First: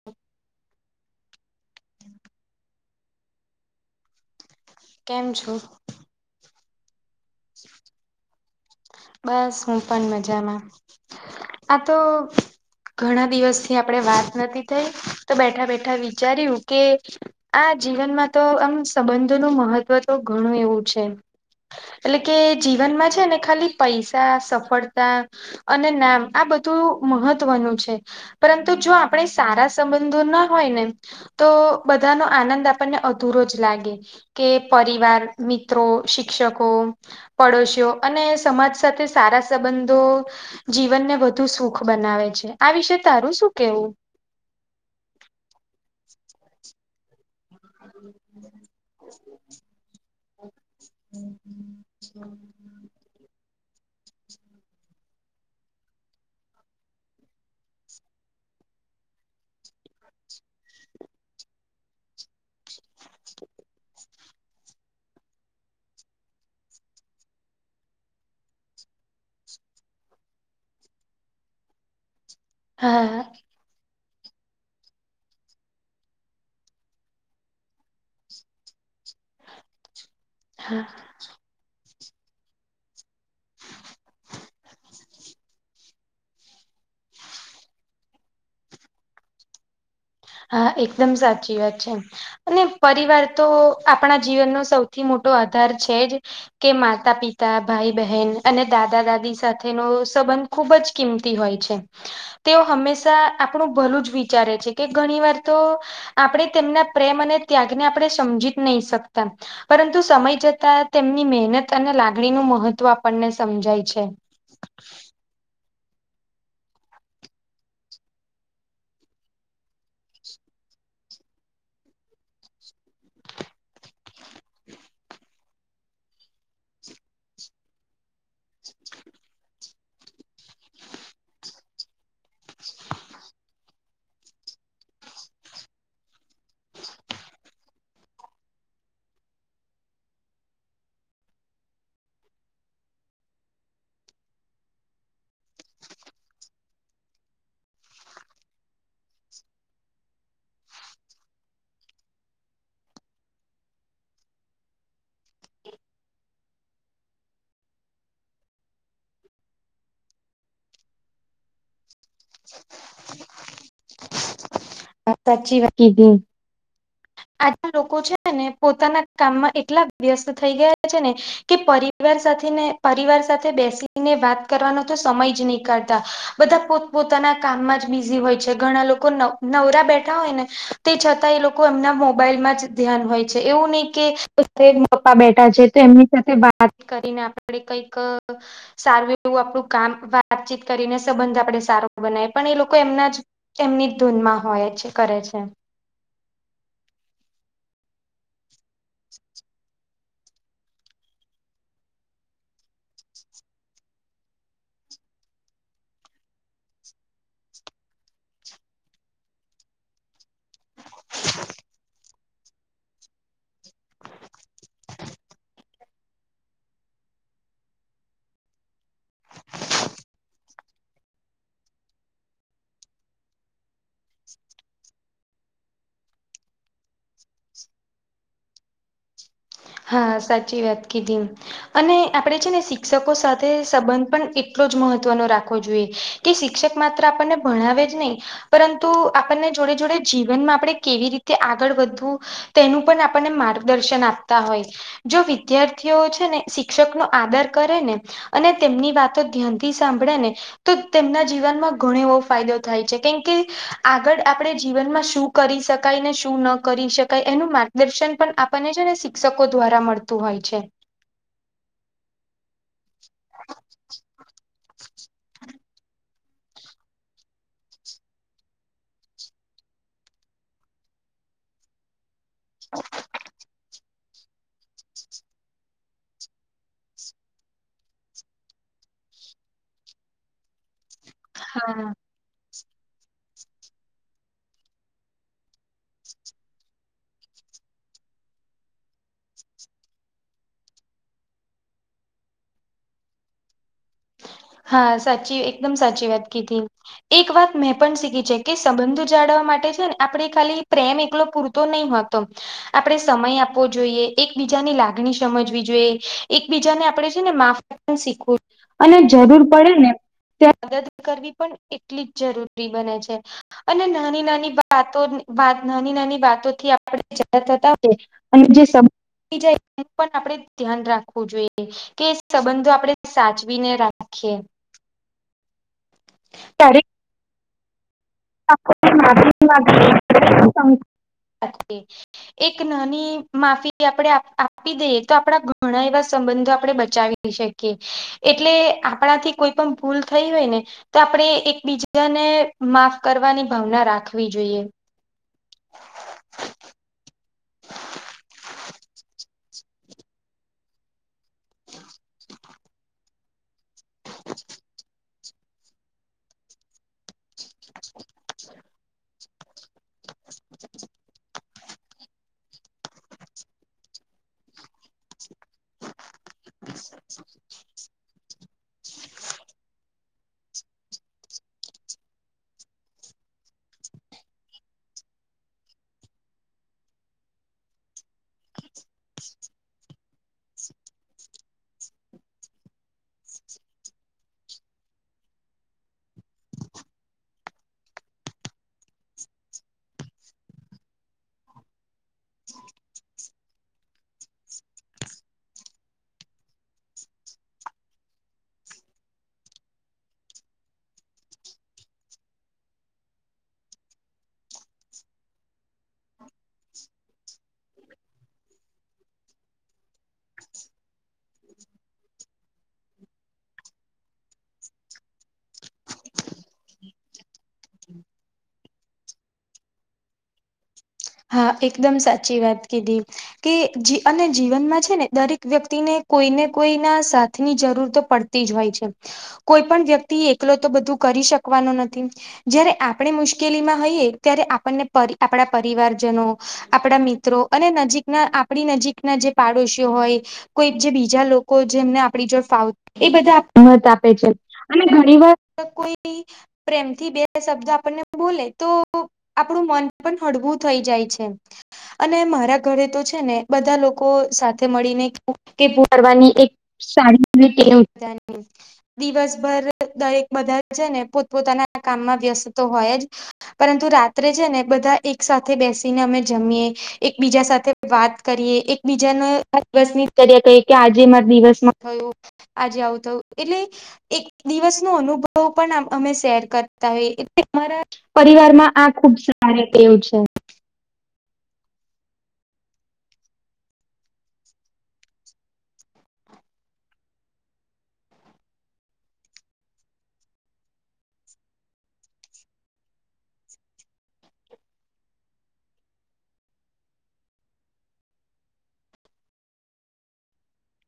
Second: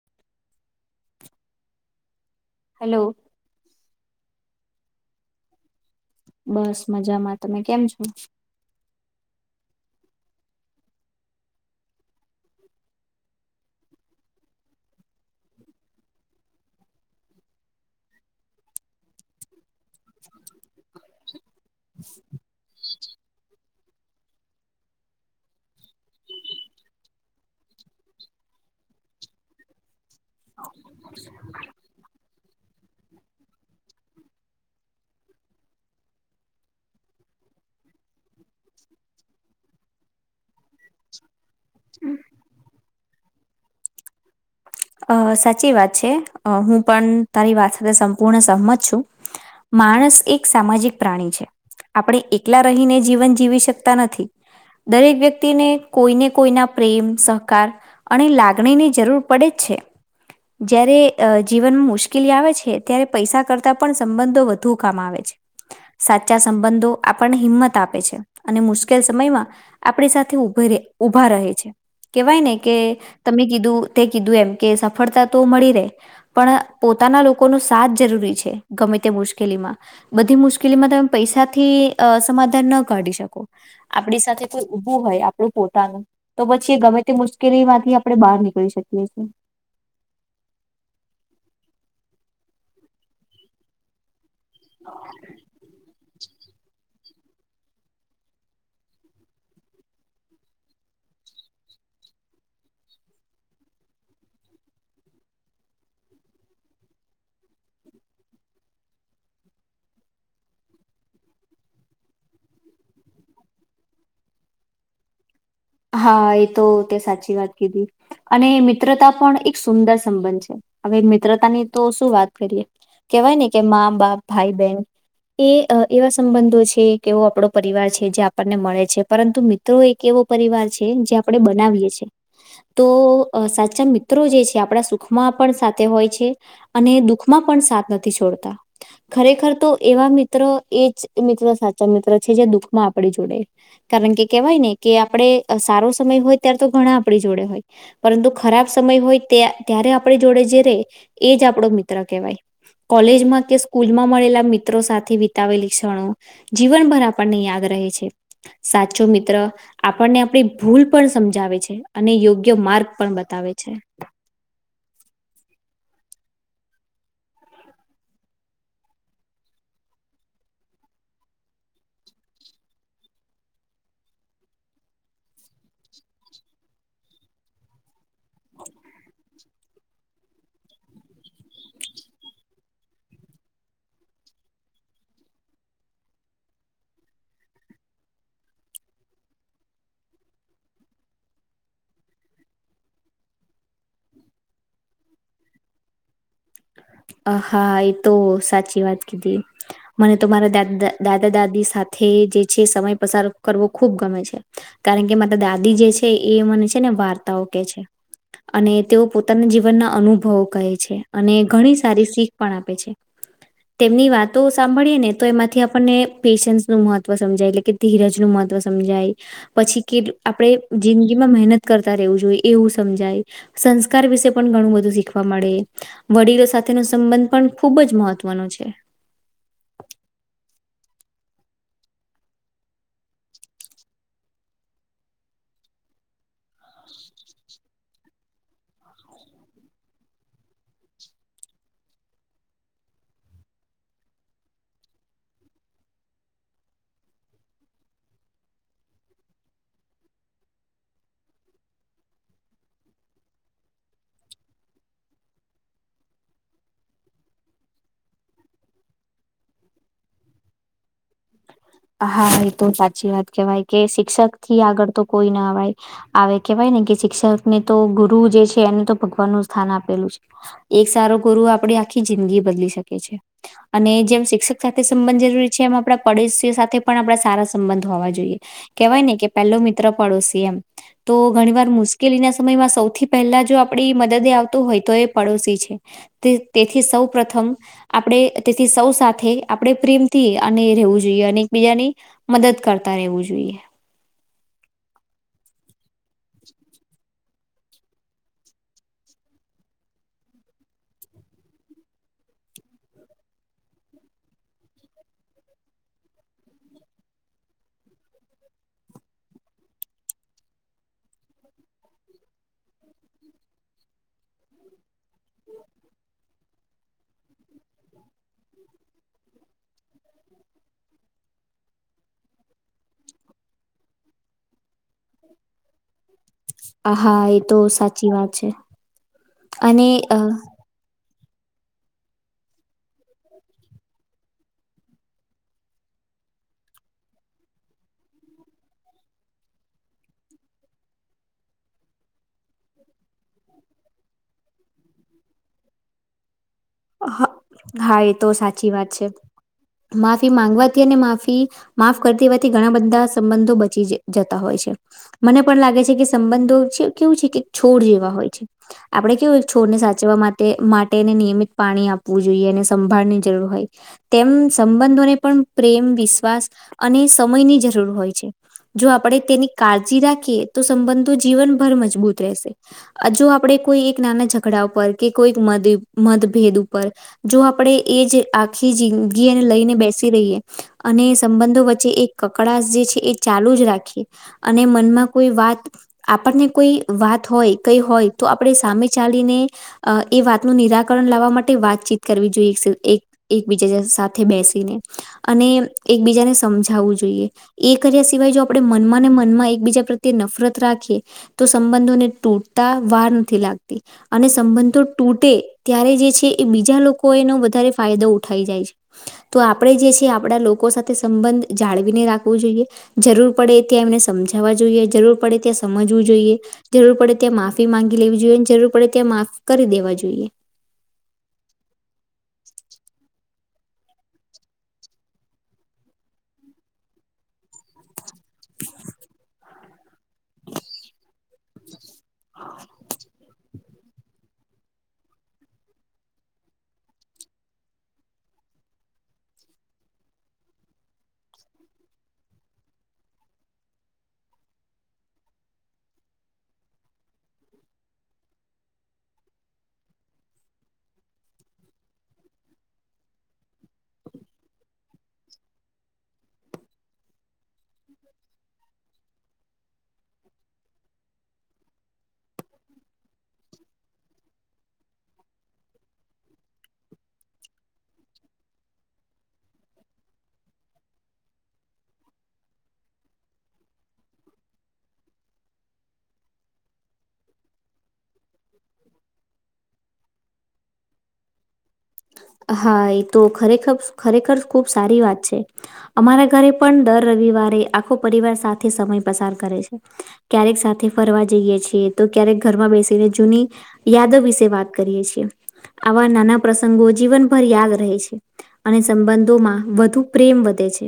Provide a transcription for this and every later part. [inaudible] Hello. કેમ છો. બસ મજામાં તમે કેમ છો. બસ હું પણ મજામાં આ તો ઘણા દિવસથી આપણે વાત નથી થઈ તો બેઠા બેઠા વિચાર્યું કે આ જીવનમાં તો આમ સંબંધોનું મહત્ત્વ તો ઘણું એવું છે. એટલે કે જીવનમાં છે ને ખાલી પૈસા સફળતા અને નામ આ બધું મહત્વનું છે. પરંતુ જો આપણે સારા સંબંધો ના હોય ને. તો બધાનો આનંદ આપણને અધૂરો જ લાગે. કે પરિવાર મિત્રો શિક્ષકો પડોશીઓ અને સમાજ. સાથે સારા સંબંધો. જીવનને વધુ સુખ બનાવે છે આ વિશે તારું શું કેવું. અ સાચી વાત છે હું પણ તારી વાત સાથે સંપૂર્ણ સહમત છું. માણસ એક સામાજિક પ્રાણી છે. આપણે એકલા રહીને જીવન જીવી શકતા નથી. દરેક વ્યક્તિને કોઈને કોઈના પ્રેમ સહકાર અને લાગણી ની જરૂર પડે. છે. જયારે જીવનમાં મુશ્કેલી આવે છે ત્યારે પૈસા કરતાં પણ સંબંધો વધુ કામ આવે છે. સાચા સંબંધો આપણને હિંમત આપે છે અને મુશ્કેલ સમયમાં આપણી સાથે ઉભ રે ઉભા રહે છે. કેવાય ને કે હા તમે કીધું તે કીધું એમ કે સફળતા તો મળી રહેે. પણ પોતાના લોકોનો સાથ જરૂરી છે ગમે તે મુશ્કેલીમાં. બધી હા મુશ્કેલીમાં તમે પૈસાથી સમાધાન ન કાઢી શક કો આપણી સાથે કોઈ ઉભું હોય આપ પણું પોતાનું તો પછી એ ગમે તે મુશ્કેલીમાંથી આપણે બહાર નીકળી શકીએ છીએ. હા એકદમ સાચી વાત છે. અને પરિવાર તો આપણા જીવનનો સૌથી મોટો આધાર છે જ. કે મા માતા પિતા, ભાઈ બહેન અને દાદા દાદી સાથેનો સંબંધ ખુબ જ કિંમતી હોય છે. તેઓ હંમેશા આપણું ભલું જ વિચારે છે કે ઘણી વાર તો આપણે તેમના પ્રેમ અને ત્યાગને આપણે સમજી જ નહી શકતા. પરંતુ સમય જતા તેમની મહેનત અને લાગણીનું મહત્વ આપણને સમજાય છે. હા એ તો તે સાચી વાત કીધી. અને મિત્રતા પણ એક સુંદર સંબંધ છે. હવે મિત્રતા ની તો શું વાત કરીએ. કેવાય ને કે મા, બાપ, ભાઈ, બહેન. એ એવા સંબંધો છે કેવો આપણો પરિવાર છે જે આપણને મળે છે. પરંતુ મિત્રો એક એવો પરિવાર છે જે આપણે બનાવીએ છીએ. તો સાચા મિત્રો જે છે આપણા સુખમાં પણ સાથે હોય છે. અને દુઃખમાં પણ સાથ નથી છોડતા. ખરેખર તો એવા મિત્ર એ જ મિત્ર સાચા મિત્ર છે. જે દુઃખમાં આપણી જોડે કારણ કે કેહેવાય ને કે આપણે સારો સમય હોય ત્યારે તો ઘણા આપણી જોડે હોય. પરંતુ ખરાબ સમય હોય ત્યારે આપણી જોડે જે રે એ જ આપણો મિત્ર કહેવાય. કોલેજમાં કે સ્કૂલમાં મળેલા મિત્રો સાથે વિતાવેલી ક્ષણો. જીવનભર આપણને યાદ રહે છે. સાચો મિત્ર આપણને આપણી ભૂલ પણ સમજાવે છે. અને યોગ્ય માર્ગ પણ બતાવે છે. હા સાચી વાત કીધી. આજના લોકો છે ને પોતાના કામમાં એટલા વ્યસ્ત થઈ ગયા છે ને. કે પરિવાર સાથે ને પરિવાર સાથે બેસીને વાત કરવાનો તો સમય જ નહી કાઢતા. બધા પોત પોતાના કામમાં જ બીઝી હોય છે. ઘણા લોકો નવ નવરા બેઠા હોય ને તે છતાંય એ લોકો એમના મોબાઈલમાં જ ધ્યાન હોય છે. એવું નહીં કે કે પપ્પા બેઠા છે તો એમની સાથે વાત કરીને આપણે કઈક અ સારું એવું આપણું કામ વાતચીત કરીને સંબંધ આપણેે સારો બનાય પણ એ લોકો એમના જ તેમની જ ધૂનમાં હોય છે, કરે છે. અ હા એ તો સાચી વાત કીધી. મને તો મારા દાદા દાદી સાથે જે છે સમય પસાર કરવો ખુબ ગમે છે. કારણ કે મારા દાદી જે છે એ મને છે ને વાર્તાઓ કે છે. અને તેઓ પોતાના જીવનના અનુભવો કહે. છે અને ઘણી સારી શીખ પણ આપે છે. તેમની વાતો સાંભળીએ ને તો એમાંથી આપણને પેશન્સ નું મહત્વ સમજાય એટલે કે ધીરજ નું મહત્વ સમજાય. પછી કે આપણેે જિંદગીમાં મહેનત કરતા રહેવું જોઈએ એવું સમજાય. સંસ્કાર વિશે પણ ઘણું બધું શીખવા મળે. વડીલો સાથ થે નો સંબંધ પણ ખૂબ જ મહત્વનો છે. હા સાચી વાત કીધી. અને આપણેે છે ને શિક્ષકો સાથે સંબંધ પણ એટલો જ મહત્વનો રાખવો જોઈએ. કે શિક્ષક માત્ર આપણને ભણાવે જ નહી. પરંતુ આપણને જોડે જોડે જીવનમાં આપણે કેવી રીતે આગળ વધવું. તેનું પણ આપણને માર્ગદર્શન આપ તા હોય. જો વિદ્યાર્થીઓ છે ને શિક્ષક નો આદર કરે ને અને તેમની વાતો ધ્યાનથી સાંભળે ને તો તેમના જીવનમાં ઘણો એવો ફાયદો થાય છે. કેમ કે આગળ આપણે જીવનમાં શું કરી શકાય ને શું ન કરી શકાય એનું માટે દર્શન પણ આપણને છેને, શિક્ષકો દ્વારા મળતું હોય છે. હા એ તો સાચી વાત કેહેવાય કે શિક્ષક થી આગળ તો કોઈ ના અય આવે કેહેવાય ને કે શિક્ષક ને તો ગુરુ જે છે, એને તો ભગવાન નું સ્થાન આપેલું છે. એક સારો ગુરુ આપડે આ જિંદગી બદલી શકે છે અને જેમ શિક્ષક સાથે સંબંધ જરૂરી છે, એમા પડોશીઓ સાથે પણ આપણે સારા સંબંધ હોવા જોઈએ કેહેવાય ને કે પેલો મિત્ર પડોશી એમ તો ઘણી વાર હા મુશ્કેલી ના સમયમાં સૌથી પહેલા જો આપડી મદદે આવતો હોય તો એ પડોશી છે. તે તેથી સૌ પ્ર્રથમ આપણે તેથી સૌ સાથે આપણે પ્રેમથી અને રહેવું જોઈએ. જોએ અને એકબીજાની મદદ કરતા રહેવુ, જોઈએ. હા સાચી એકદમ સાચી વાત ક હતી એક વાત મેં પણ શીખી છે કે સંબંધ જાળવવા માટે છેને, આપણે ખાલી પ્રેમ એકલો પૂરતો તોું નહી હો ત આપણે સમય આપવો જોઈએ એકબીજાની લાગણી સમજવી જોઈએ એકબીજાને આપણે છેને, માફ ીખ અને જરૂર પડે ને ત્યા મદદ કરવી પણ કેટલી જરૂરી બને છે. અને નાની નાનીતો નાની નાની વાતો થી આપણે જતા હોય. અને જે સ જાય એનું પણ આપણે ધ્યાન રાખવુ જોઈએ, કે સંબંધો આપણે સાચ બીને રાખે તારીખ હા એ તો સાચી વાત છે, અને અી એક નાની માફી આપણે આપી દઈએ તો આપડા ઘણા એવા સંબંધો આપડણે બચાવી શકી એટલે આપણા થી કોઈ પણ ભૂલ થઈ હોય ને તો આપણે એકબીજાને માફ કરવાની ભાવના રાખવી જોઈએ. હ હા એ તો સાચી વાત છે. માફી માંગવાથી અને માફી માફ કરતી હોવાથી ઘણા બધા સંબંધો જતા હોય છે, મને પણ લાગે છે કે સંબંધો છે. કેવું છે કે છોડ જેવા હોય છે, આપડણે કેવુંય છોડને સાચવા માટે માટે નિયમિત પાણી આપવું જોઈએ અને સંભાળની જરૂર હોય, તેમ સંબંધોને પણ પ્રેમ વિશ્વાસ અને સમયની જરૂર હોય છે. જો આપણે તેની કાળજી રાખીએ તો સંબંધો જીવનભર મજબૂત રહેશે હ જો આપડે કોઈ એક નાના ઝઘડા પર કે કોઈ મ મ ભેદ ઉપર જો આપણેે એ જ આખી જિંદગી એને લઈને બેસી રહીએ અને સંબંધો વચ્ચે એક કકડાશ જે છે એ ચાલુ જ રાખીએ અને મનમાં કોઈ વાત આપણને કોઈ વાત હોય કઈ હોય તો આપણે સામે ચાલીને અ એ વાતનું નિરાકર લાવવા માટે વાતચીત કરવી જોઈએ એકબીજા સાથે બેસીને અને એકબીજાને સમજાવવું જોઈએ. એ કર્યા સિવાય જો આપણે મનમાં ને મનમાં એકબીજા પ્રત્યે નફરત રાખીએ તો સંબંધોને તૂટતા વાર નથી લાગતી અને સંબંધો તૂટે ત્યારે જે છે એ બીજા લોકો એનો વધારે ફાયદો ઉઠાઈ જાય છે. તો આપણેે જે છે આપડા લોકો સાથે સંબંધ જાળવીને રાખવું જોઈએ. જરૂર પડે ત્યાં એમને સમજાવવા જોઈએ જરૂર પડે ત્યાં સમજવું જોઈએ. જરૂર પડે ત્યાં માફી માંગી લેવી જોઈએ જરૂર પડે ત્યાં માફી કરી દેવા જોઈએ. હા એકદમ સાચી વાત કીધી કે જી અને જીવનમાં છે ને દરેક વ્યક્તિને કોઈને કોઈના સાથની જરૂર તો પડ તી જ હોય છે કોઈ પણ વ્યક્તિ એકલો તો બધું કરી શક શકવાનો નથી જયારે આપણે મુશ્કેલીમાં હએ ત્યારે આપણને આપણા પરિવાર જનો આપણા મિત્રો અને નજીકના આપણી નજીકના જે પાડોશીઓ હોય. કોઈ જે બીજા લોકો જે એમને આપણી જોડ ફાવ એ બધા મત આપે છે. અને ઘણી વાર કોઈની. પ્રેમથી બે શબ્દ આપણને બોલે તો આપણું મન પણ હળવું થઈ જાય છે અને મારા ઘરે તો છે ને બધા લોકો સાથે મળીને કે પુરવાની એક સાડી એવી ટેવ છે. દિવસભર દરેક બધા છે ને પોતપોતાના કામમાં વ્યસ્ત તો હોય જ. પરંતુ રાત્રે છે ને બધા એક સાથે બેસીને અમે જમીએ. એકબીજા સાથે વાત કરીએ એકબીજાને આ દિવસ ની જ કર્યા કહીએ કે આજે મારા દિવસમાં કયો. આજે આવું થયું એટલે એક દિવસ નો અનુભવ પણ અમે શેર કરતા હોય એટલે અમારા પરિવારમાં આ ખુબ સારી ટેવ છે. હા એ તો ખરેખર ખરેખર ખુબ સારી વાત છે. અમારા ઘરે પણ દર રવિવારે આખો પરિવાર સાથે સમય પસાર કરે છે. ક્યારેક સાથે ફરવા જઈએ છીએ તો ક્યારેક ઘરમાં બેસીને જૂની યાદો વિશે વાત કરીએ છીએ આવા નાના પ્રસંગો જીવનભર યાદ રહે છે અને સંબંધોમાં વધુ પ્રેમ વધે છે.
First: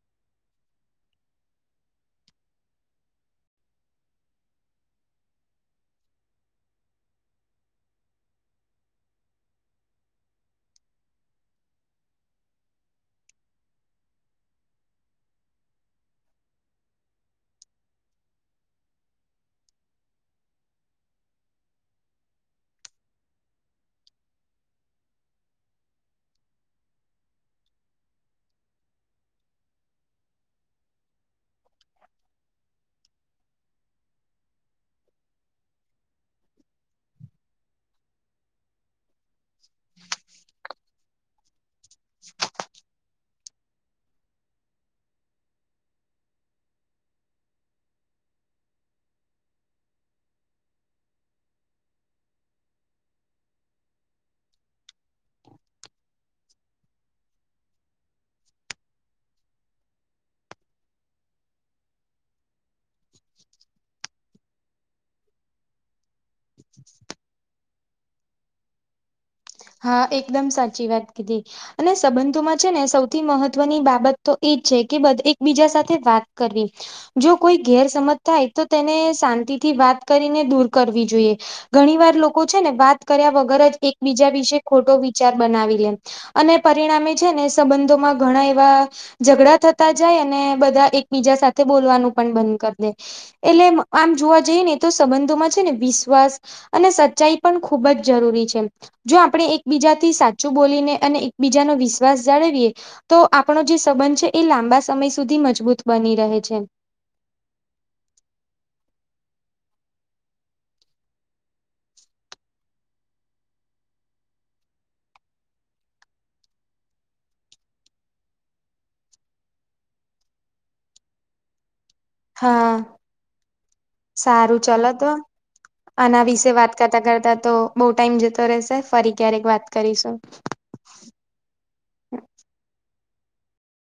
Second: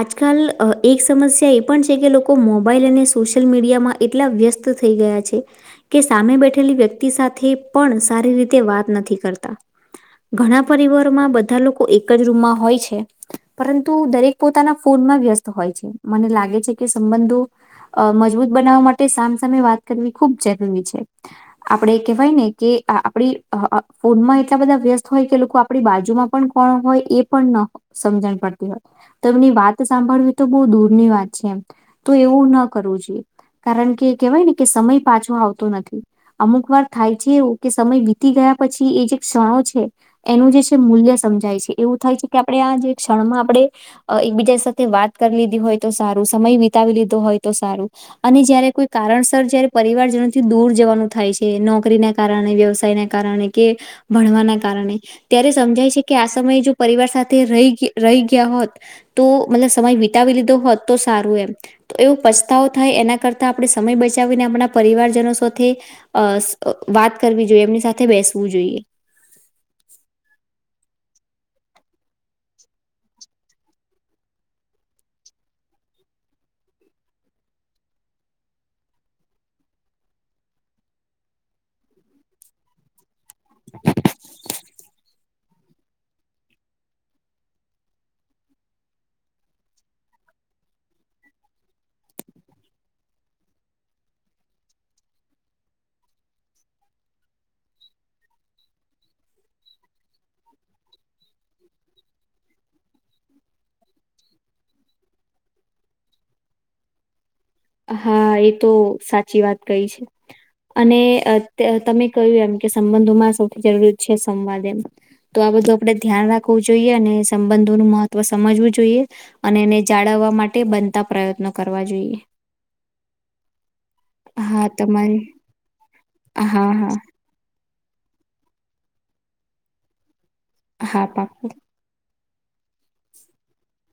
આજકાલ અ એક સમસ્યા એ પણ છે કે લોકો મોબાઈલ અને સોશિયલ મીડિયામાં એટલા વ્યસ્ત થઈ ગયા છે. કે સામે બેઠેલી વ્યક્તિ સાથે પણ સારી રીતે વાત નથી કરતા. ઘણા પરિવારોમાં બધા લોકો એક જ રૂમમાં હોય છે. પરંતુ દરેક પોતાના ફોનમાં વ્યસ્ત હોય છે મને લાગે છે કે સંબંધો અ મજબૂત બનાવવા માટે સામસામે વાત કરવી ખૂબ જરૂરી છે. આપડે કેહેવાય ને કે આપડી અ ફોનમાં એટ એટલા બધા વ્યસ્ત હોય કે લોકો આપણી બાજુમાં પણ કોણ હોય એ પણ ન સમજણ પડતી હોય. તેમની વાત સાંભળવી તો બોહ દૂરની વાત છે એમ તો એવું ના કરવું જોઈએ. કારણ કે કહેવાય ને કે સમય પાછો આવતો નથી. અમુક વાર થાય છે એવું કે સમય વીતી ગયા પછી એ જે ક્ષણો છે એનું જે મૂલ્ય સમજાય છે એવું થાય છે કે આપણે આ જે ક્ષણમાં આપણે એકબીજા સાથે વાત કરી લીધી હોય તો સારું સમય વિતાવી લીધો હોય તો સારું. અને જયારે કોઈ કારણસર જયારે પરિવારજનોથી દૂર જવાનું થાય છે નોકરી ના કારણે, વ્યવસાય ના કારણે. કે ભણવાના કારણે ત્યારે સમજાય છે કે આ સમયે જો પરિવાર સાથે રહી રહી ગયા હોત. તો મતલબ સમય વિતાવી લીધો હોત તો સારું એમ. એવો પછતાવો થાય એના કરતા આપણે સમય બચાવીને આપણા પરિવારજનો સોથે અ સ વાત કરવી જોઈએ એમની સાથે બેસવું જોઈએ. હા એકદમ સાચી વાત કીધી. અને સંબંધોમાં છે ને સૌથી મહત્વની બાબત તો એજ છે કે બધ એકબીજા સાથે વાત કરવી. જો કોઈ ગેરસમજ થાય તો તેને શાંતિથી વાત કરીને દૂર કરવી જોઈએ. ઘણી વાર લોકો છે ને વાત કર્યા વગર જ એકબીજા વિશે ખોટો વિચાર બનાવી લે અને પરિણામે છે ને સંબંધોમાં ઘણા એવા ઝઘડા થતા જાય અને બધા એકબીજા સાથે બોલવાનું પણ બંધ કરી દે. એટલે આમ જોવા જઈએ ને એ તો સંબંધોમાં છે ને વિશ્વાસ અને સચ્ચાઈ પણ ખૂબ જ જરૂરી છે એમ. જો આપણે એકબીજાથી સાચું બોલીને અને એકબીજાનો વિશ્વાસ જાળવીએ. તો આપણો જે સંબંધ છે એ લાંબા સમય સુધી મજબૂત બની રહે છે. હા એ તો સાચી વાત કઈ છે. અને તમે કહ્યું એમ કે સંબંધોમાં સૌથી જરૂરી છે સંવાદ એમ. તો આ બધું આપડે ધ્યાન રાખવું જોઈએ અને સંબંધોનું મહત્વ સમજવું જોઈએ. અને એને જાળવવા માટે બનતા પ્રયત્નો કરવા જોઈએ. હા સારું હા ચલો તો તમારી આના વિશે હા વાત હા કરતા કરતા તો બહુ ટાઈમ જતો રેશે. ફરી ક્યારેક વાત કરીશું. હા પાકું.